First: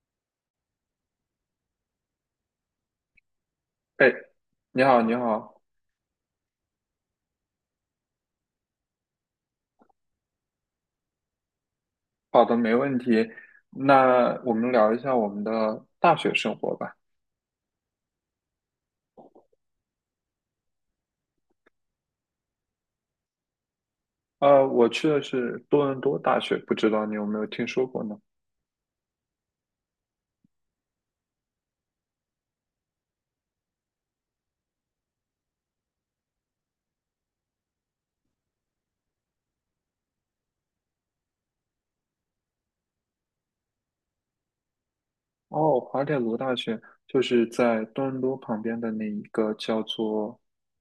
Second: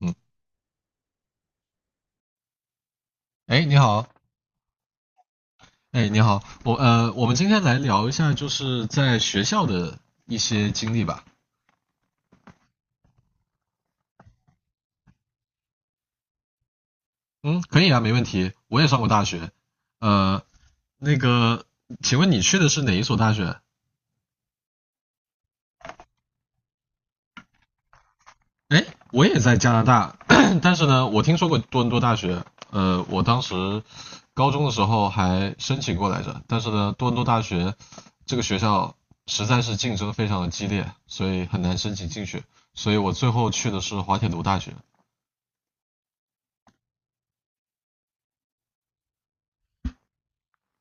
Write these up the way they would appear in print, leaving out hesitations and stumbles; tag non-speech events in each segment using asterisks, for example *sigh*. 嗯，哎，你好，哎，你好，你好。哎，你好，我们今天来聊一下，就是在学校的一些经历吧。好的，没问题。那我们聊一下我们的大学生活吧。嗯，可以啊，没问题。我也上过大学，呃，那个，请问你去的是哪一所大学？我去的是多伦多大学，不知道你有没有听说过呢？哎，我也在加拿大，*coughs* *clears throat* 但是呢，我听说过多伦多大学，我当时高中的时候还申请过来着，但是呢，多伦多大学这个学校实在是竞争非常的激烈，所以很难申请进去，所以我最后去的是滑铁卢大学。哦，滑铁卢大学就是在多伦多旁边的那一个叫做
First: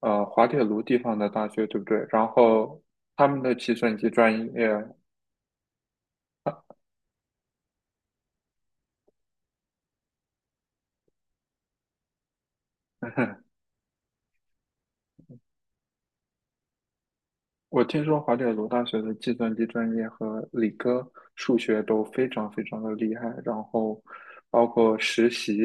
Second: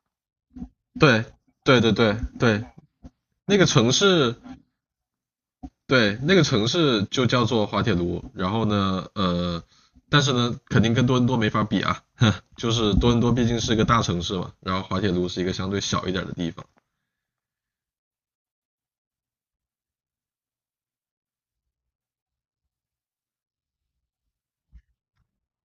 滑铁卢地方对的大学，对对不对对？对然对，后他们的那个计城算机专市，业。对那个城市就叫做滑铁卢。然后呢，呃，但是呢，肯定跟多伦多没法比啊，*laughs* 就是多伦多 *laughs* 毕竟是一个大城市嘛，然后滑铁卢是一个相对小一点的地方。我听说华铁卢大学的计算机专业和理科数学都非常非常的厉害，然后包括实习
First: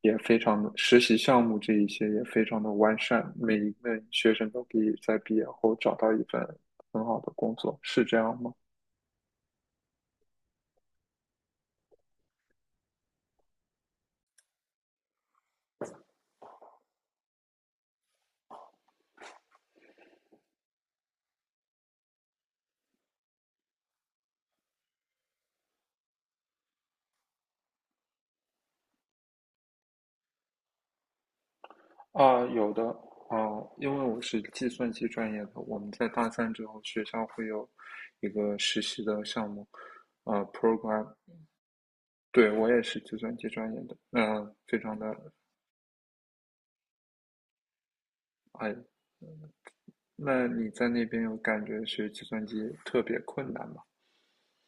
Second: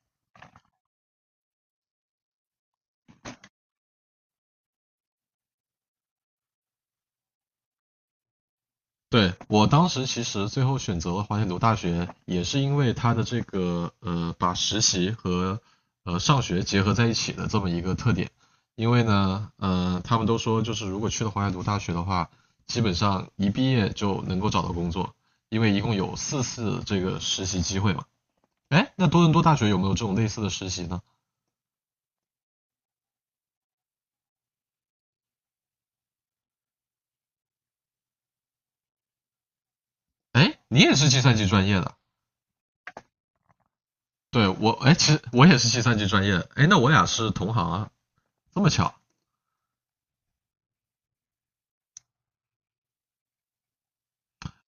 也非常的，实习项目这一些也非常的完善，每一位学生都可以在毕业后找到一份很好的工作，是这样吗？对，我当时其实最后选择了华盛顿大学，也是因为它的这个，把实习和上学结合在一起的这么一个特点。因为呢，他们都说就是如果去了华盛顿大学的话，基本上一毕业就能够找到工作，因为一共有4次这个实习机会嘛。哎，那多伦多大学有没有这种类似的实习呢？啊，有的。啊，因为我是计算机专业的，我们在大三之后学校会有一个实习的项目，哎，你也program。是计算机专业的？对，我也是计算机专业的，对，嗯、我，非哎，常的。其实我也是计算机专业的。哎，那我俩是同行啊，这么哎，巧。那你在那边有感觉学计算机特别困难吗？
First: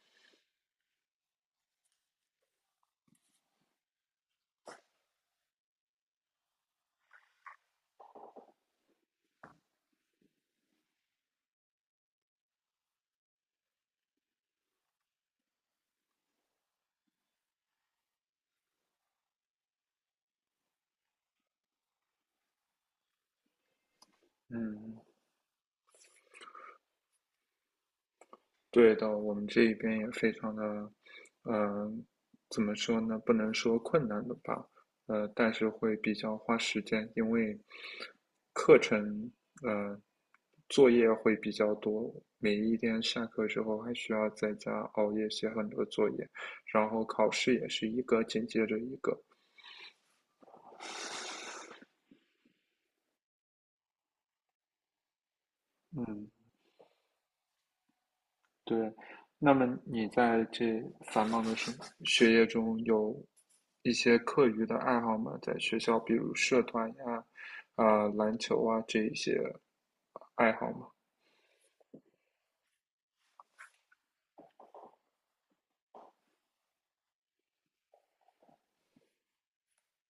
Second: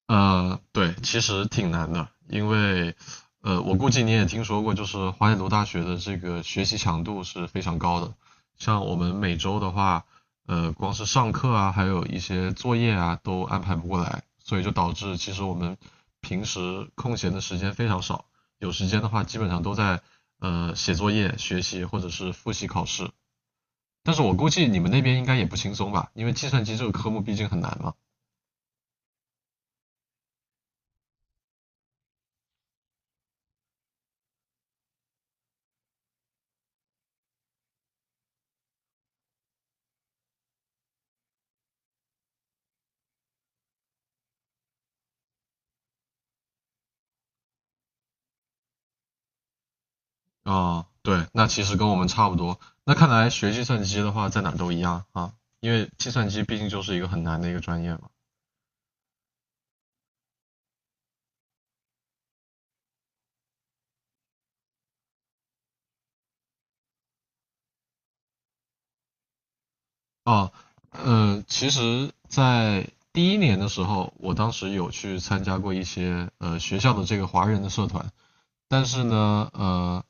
对，其实挺难的，因为，我估计你也听说过，就是华北读大学的这个学习强度是非常高的。像我们每周的话，光是上课啊，还有一些作业啊，都安排不过来，所以就导致其实我们平时空闲的时间非常少，有时间的话基本上都在写作业、学习或者是复习考试。但是我估计你们嗯，那边应该也不轻松吧，因为计算机这个科目毕竟很难嘛。对的，我们这边也非常的，呃，怎么说呢？不能说困难的吧，但是会比较花时间。因为课程，呃，作业会比较多，每一天下课之后还需要在家熬夜写很多作业，然后考试也是一个紧接着一个。哦，对，那其实跟我们差不多。那看来学计算机的话，在哪都一样啊，因为计算嗯。机毕竟就是一个很难的一个专业嘛。对，那么你在这繁忙的学业中有一些课余的爱好吗？在学校，比如社团呀、啊、篮球啊这一些啊，爱好吗？嗯，其实，在第1年的时候，我当时有去参加过一些学校的这个华人的社团，但是呢，呃，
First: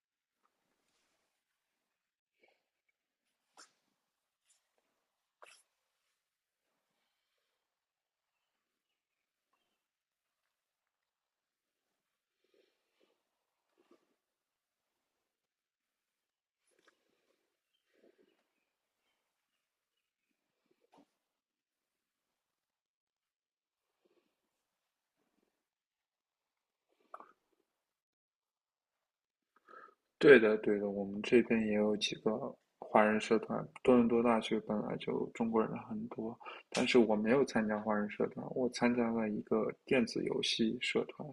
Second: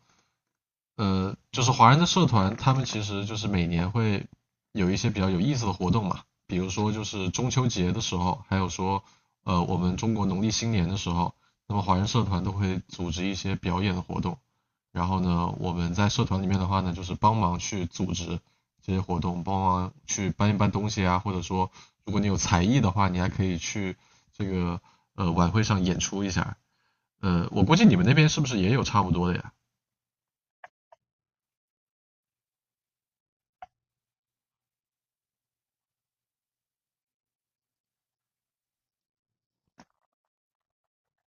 呃，就是华人的社团，他们其实就是每年会有一些比较有意思的活动嘛，比如说就是中秋节的时候，还有说我们中国农历新年的时候，那么华人社团都会组织一些表演的活动。然后呢，我们在社团里面的话呢，就是帮忙去组织这些活动，帮忙去搬一搬东西啊，或者说如果你有才艺的话，你还可以去这个晚会上演出一下。我估计你们那边是不是也有差不多的呀？对的，对的，我们这边也有几个华人社团。多伦多大学本来就中国人很多，但是我没有参加华人社团，我参加了一个电子游戏社团，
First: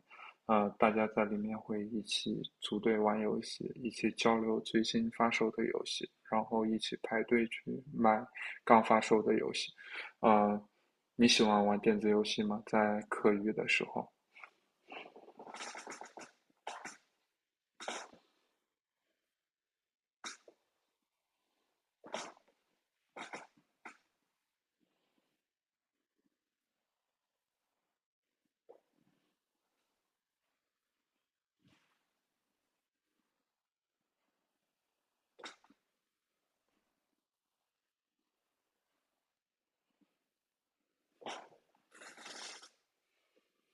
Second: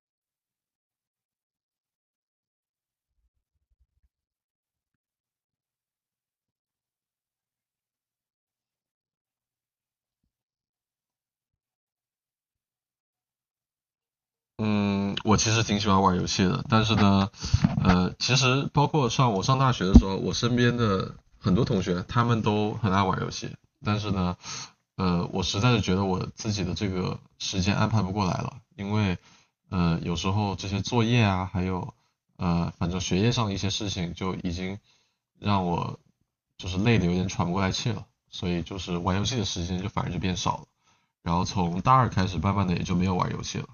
啊、大家在里面会一起组队玩游戏，一起交流最新发售的游戏，然后一起排队去买刚发售的游戏。啊、你喜欢玩电子游戏吗？在课余的时候。嗯，我其实挺喜欢玩游戏的，但是呢，其实包括我上大学的时候，我身边的很多同学他们都很爱玩游戏，但是呢，我实在是觉得我自己的这个时间安排不过来了，因为，有时候这些作业啊，还有，反正学业上的一些事情，就已经让我就是累的有点喘不过来气了，所以就是玩游戏的时间就反而就变少了，然后从大二开始，慢慢的也就没有玩游戏了。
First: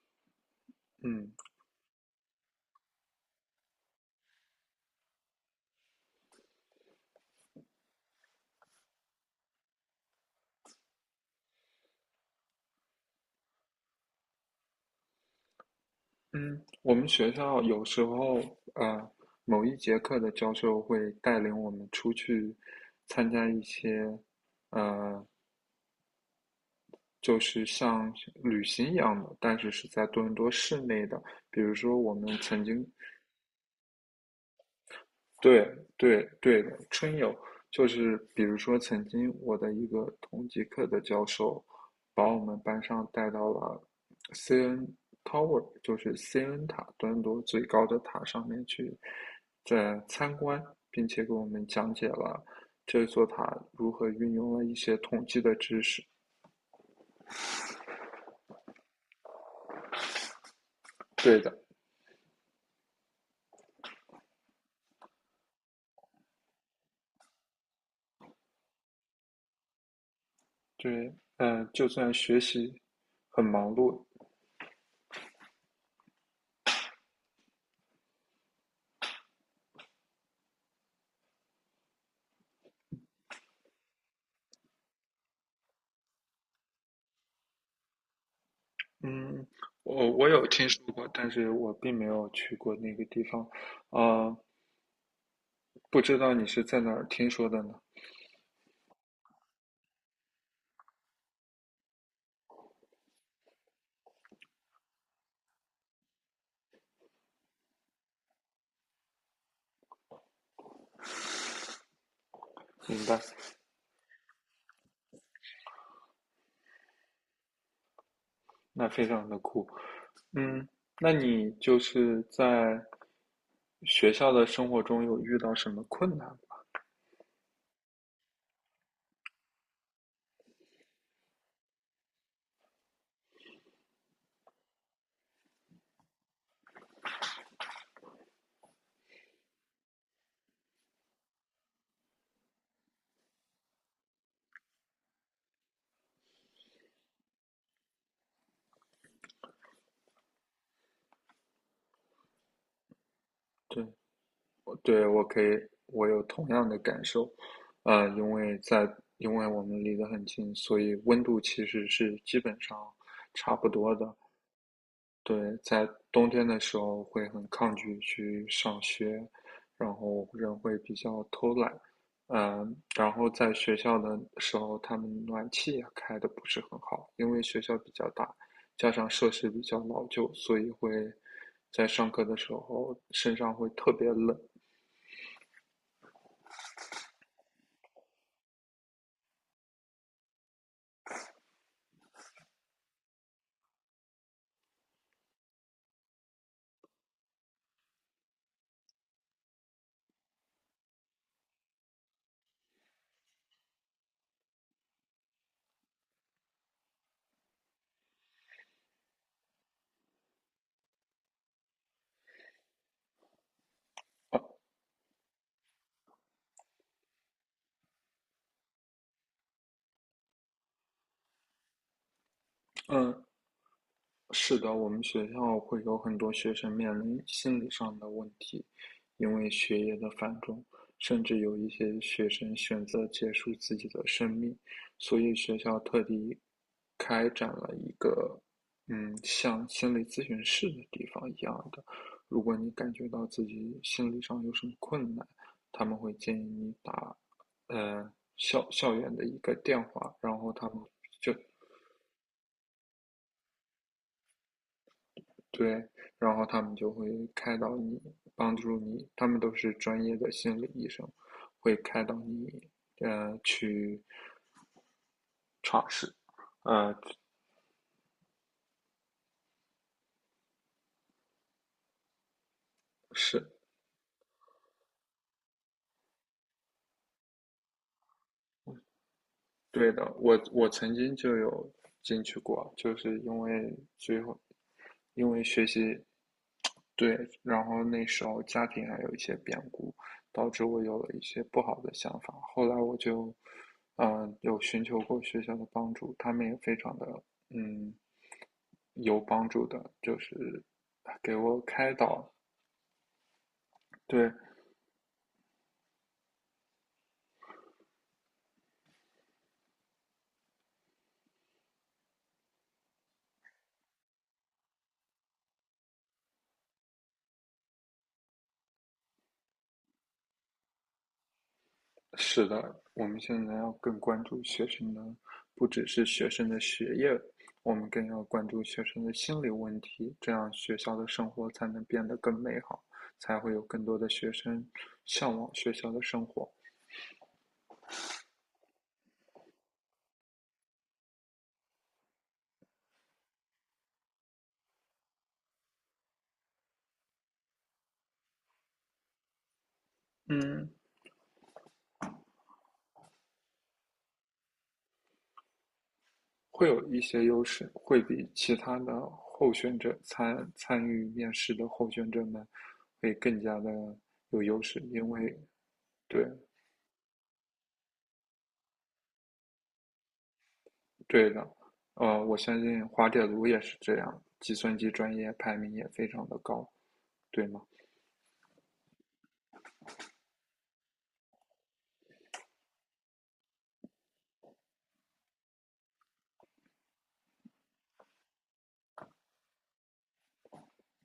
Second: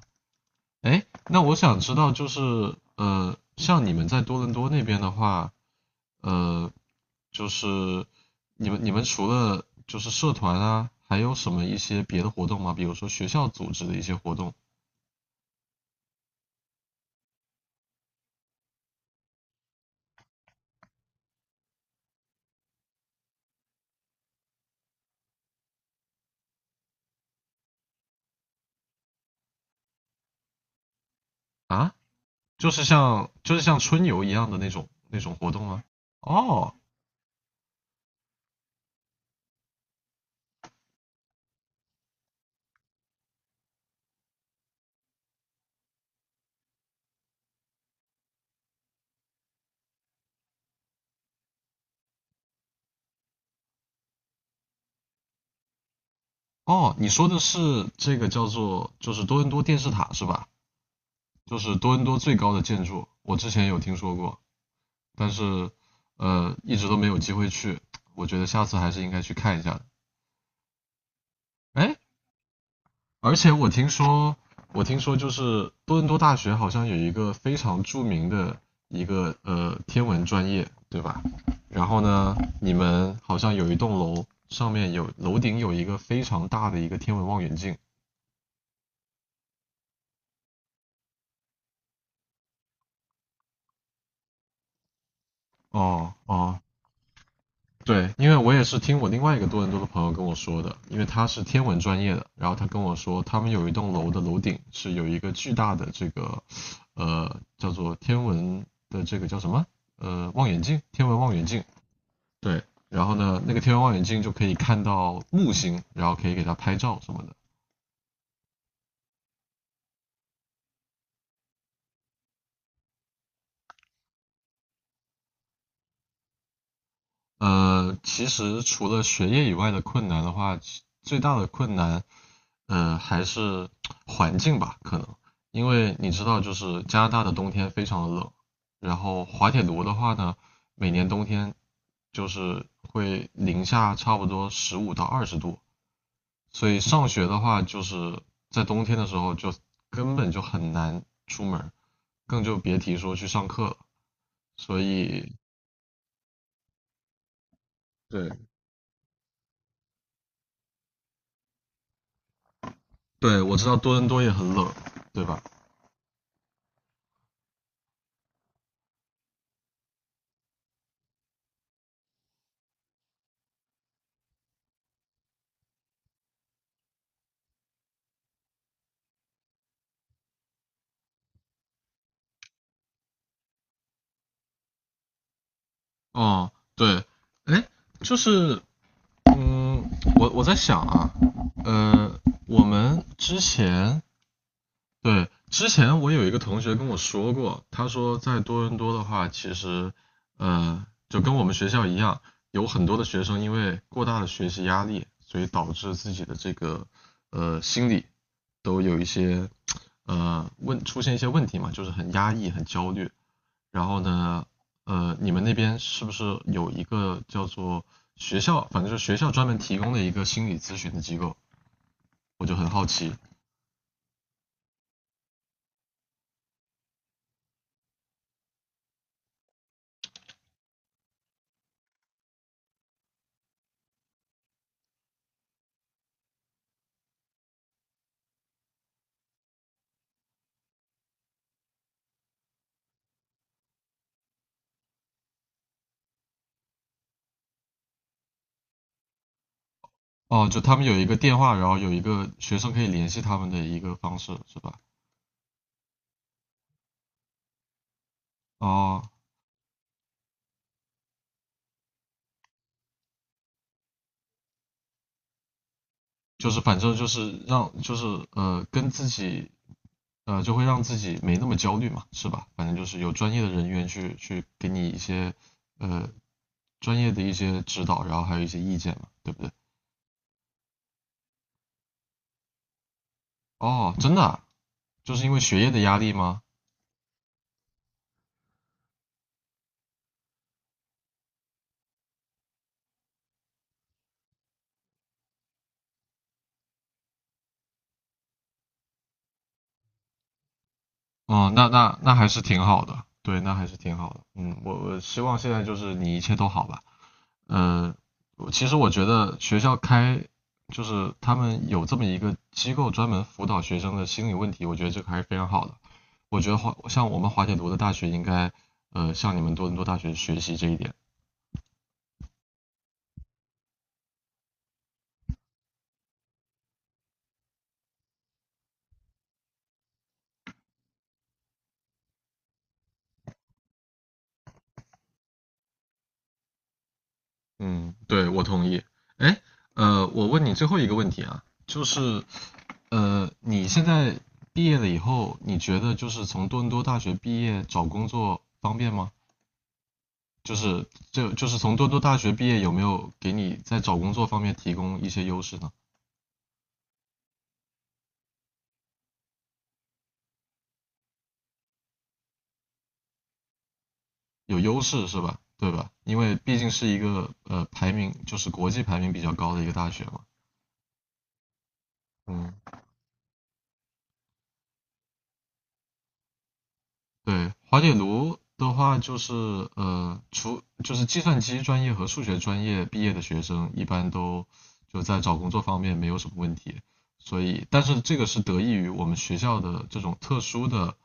哎，嗯。那我想知道，就是,像你们在多伦多那边的话，呃，就是你们除了就是社团啊，还有什么一些别的活动吗？比如说学校组织的一些活动嗯，我们学校有时候，呃，某一节课的教授会带领我们出去参加一些，呃，就是像旅行一样的，但是是在多伦多市内的。比如啊，说，我们曾就是经，像就是像春游一样的那种活动对吗？对对哦的，春游。就是比如说，曾经我的一个同级课的教授，把我们班上带到了 CN Tower，就是 CN 塔端多最高的塔上面去，在参观，并且给我们讲解了这座塔如何运用了一些统计的知识。哦，你说的是这个叫做就是多伦多电视塔是吧？对的。就是多伦多最高的建筑，我之前有听说过。但是一直都没有机会去，我觉得下次还是应该去看一下的。对，就哎，算学习而很且我忙听碌。说，我听说就是多伦多大学好像有一个非常著名的一个天文专业，对吧？然后呢，你们好像有一栋楼上面有楼顶有一个非常大的一个天文望远镜。嗯，我有听说过，但是我并没有去过那个地方，啊、不哦知道你哦，是在哪儿听说的呢？对，因为我也是听我另外一个多伦多的朋友跟我说的，因为他是天文专业的，然后他跟我说，他们有一栋楼的楼顶是有一个巨大的这个，叫做天文的这个叫什么？望远镜，天文望远镜。对，明然后白。呢，那个天文望远镜就可以看到木星，然后可以给它拍照什么的。那非常的酷。嗯，那你就是在学校的生活中有遇到什么困难吗？其实除了学业以外的困难的话，最大的困难还是环境吧，可能，因为你知道，就是加拿大的冬天非常的冷，然后滑铁卢的话呢，每年冬天就是会零下差不多15到20度，所以上学的话，就是在冬天的时候就根本就很难出门，更就别提说去上课了。对，所对，我以，可以，我有同样的感受，呃，对因为在，因为我们离得很近，所以温度其实是基本上对，差我知不道多多伦的。多也很冷，对吧？对，在冬天的时候会很抗拒去上学，然后人会比较偷懒。然后在学校的时候，他们暖气也开的不是很好，因为学校比较大，加上设施比较老旧，所以会在上课的时候身上会特别冷。哦，对，哎，就是嗯，我我在想啊，呃，我们之前对之前我有一个同学跟我说过，他说在多伦多的话，其实就跟我们学校一样，有很多的学生因为过大的学习压力，所以导致自己的这个心理都有一些出现一些问题嘛，就是很压抑、很焦虑。然后呃呢，呃，你们那边是不是有一个叫做学校，反正就是学校专门提供的一个心理咨询的机构？我就很好奇。嗯，是的，我们学校会有很多学生面临心理上的问题，因为学业的繁重，甚至有一些学生选择结束自己的生命，所以学校特地开展了一个，嗯，像心理咨询室的地方一样的。如果你感觉到自己心理上有什么困难，他们会建议你打，校园的一个电话，然哦，后就他他们们有一个就。电话，然后有一个学生可以联系他们的一个方式，是吧？对，然后他们就会开导你，帮助哦，你，他们都是专业的心理医生，会开导你，去尝试，就是反正呃，就是让就是呃跟自己呃就会让自己没那么焦虑嘛，是吧？反正就是有专业的是人员去给你一些呃专业的一些指导，然后还有一些意见嘛，对不对？对的。我曾经就有进去过，就是因为哦，真最的后，啊就是因因为为学学业的压习，力吗？对，然后那时候家庭还有一些变故，导致我有了一些不好的想法。后来我就，有寻求过学校的帮助，他们也非常的，嗯。有帮助的，就是给哦，我那开那那还导。是挺好的，对，那还是挺好的。对，嗯，我我希望现在就是你一切都好吧。嗯，其实我觉得学校开就是他们有这么一个机构专门辅导学生的心理问题，我觉得这个还是非常好的。我觉得像我们华铁读的大学应该向你们多伦多大学学习这一点。是的，我们现在要更关注学生的，不只是学生的学业，我们更要关注学生的心理问题，这样学校的生活才能变得更美好，才会有更多的学生向往学校的生活。嗯，对，我同意。哎，我问你最后一个问题啊，就是，你现在毕业了以后，你觉得就是从多伦多大学毕业找工作方便吗？就嗯，是就就是从多伦多大学毕业有没有给你在找工作方面提供一些优势呢？会有一些优势，会比其他的候选者参与面试的候选者们会更加的有有优势，优势因是吧？为对吧？因对为毕竟是一个排名就是国际排名比较高的一个大学嘛。对的，我嗯相信滑铁卢也是这样，计算机专业排名也非常的高，对对，吗？滑铁卢的话就是就是计算机专业和数学专业毕业的学生，一般都就在找工作方面没有什么问题。所以，但是这个是得益于我们学校的这种特殊的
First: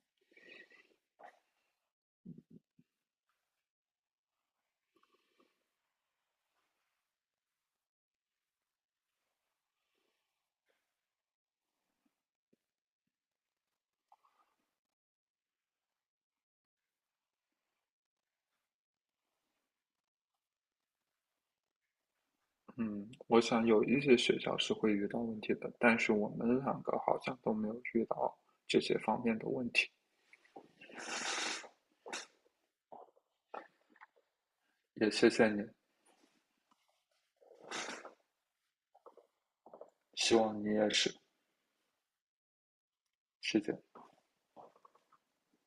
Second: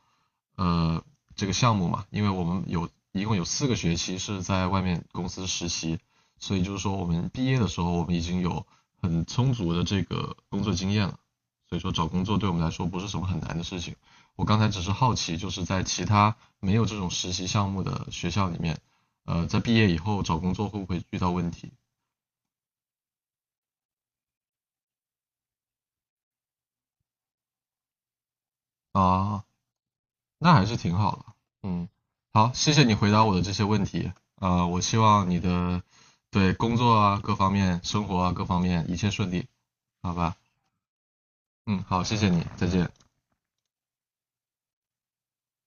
呃这个项目嘛，因为我们一共有4个学期是在外面公司实习，所以就是说我们毕业的时候，我们已经有很充足的这个工作经验了，所以说找工作对我们来说不是什么很难的事情。我刚才只是好奇，就是在其他没有这种实习项目的学校里面，在毕业以后找工作会不会遇到问题？嗯，我想有一些学校是会遇到问题的，但是我们两个好像都没有遇到这些方面啊，的问题。那还是挺好的。嗯，好，谢谢你回答我的这些问题。我希也望谢你谢你，的对工作啊各方面、生活啊各方面一切顺利，好希吧？望你也是，嗯，好，谢谢你，再见。谢谢。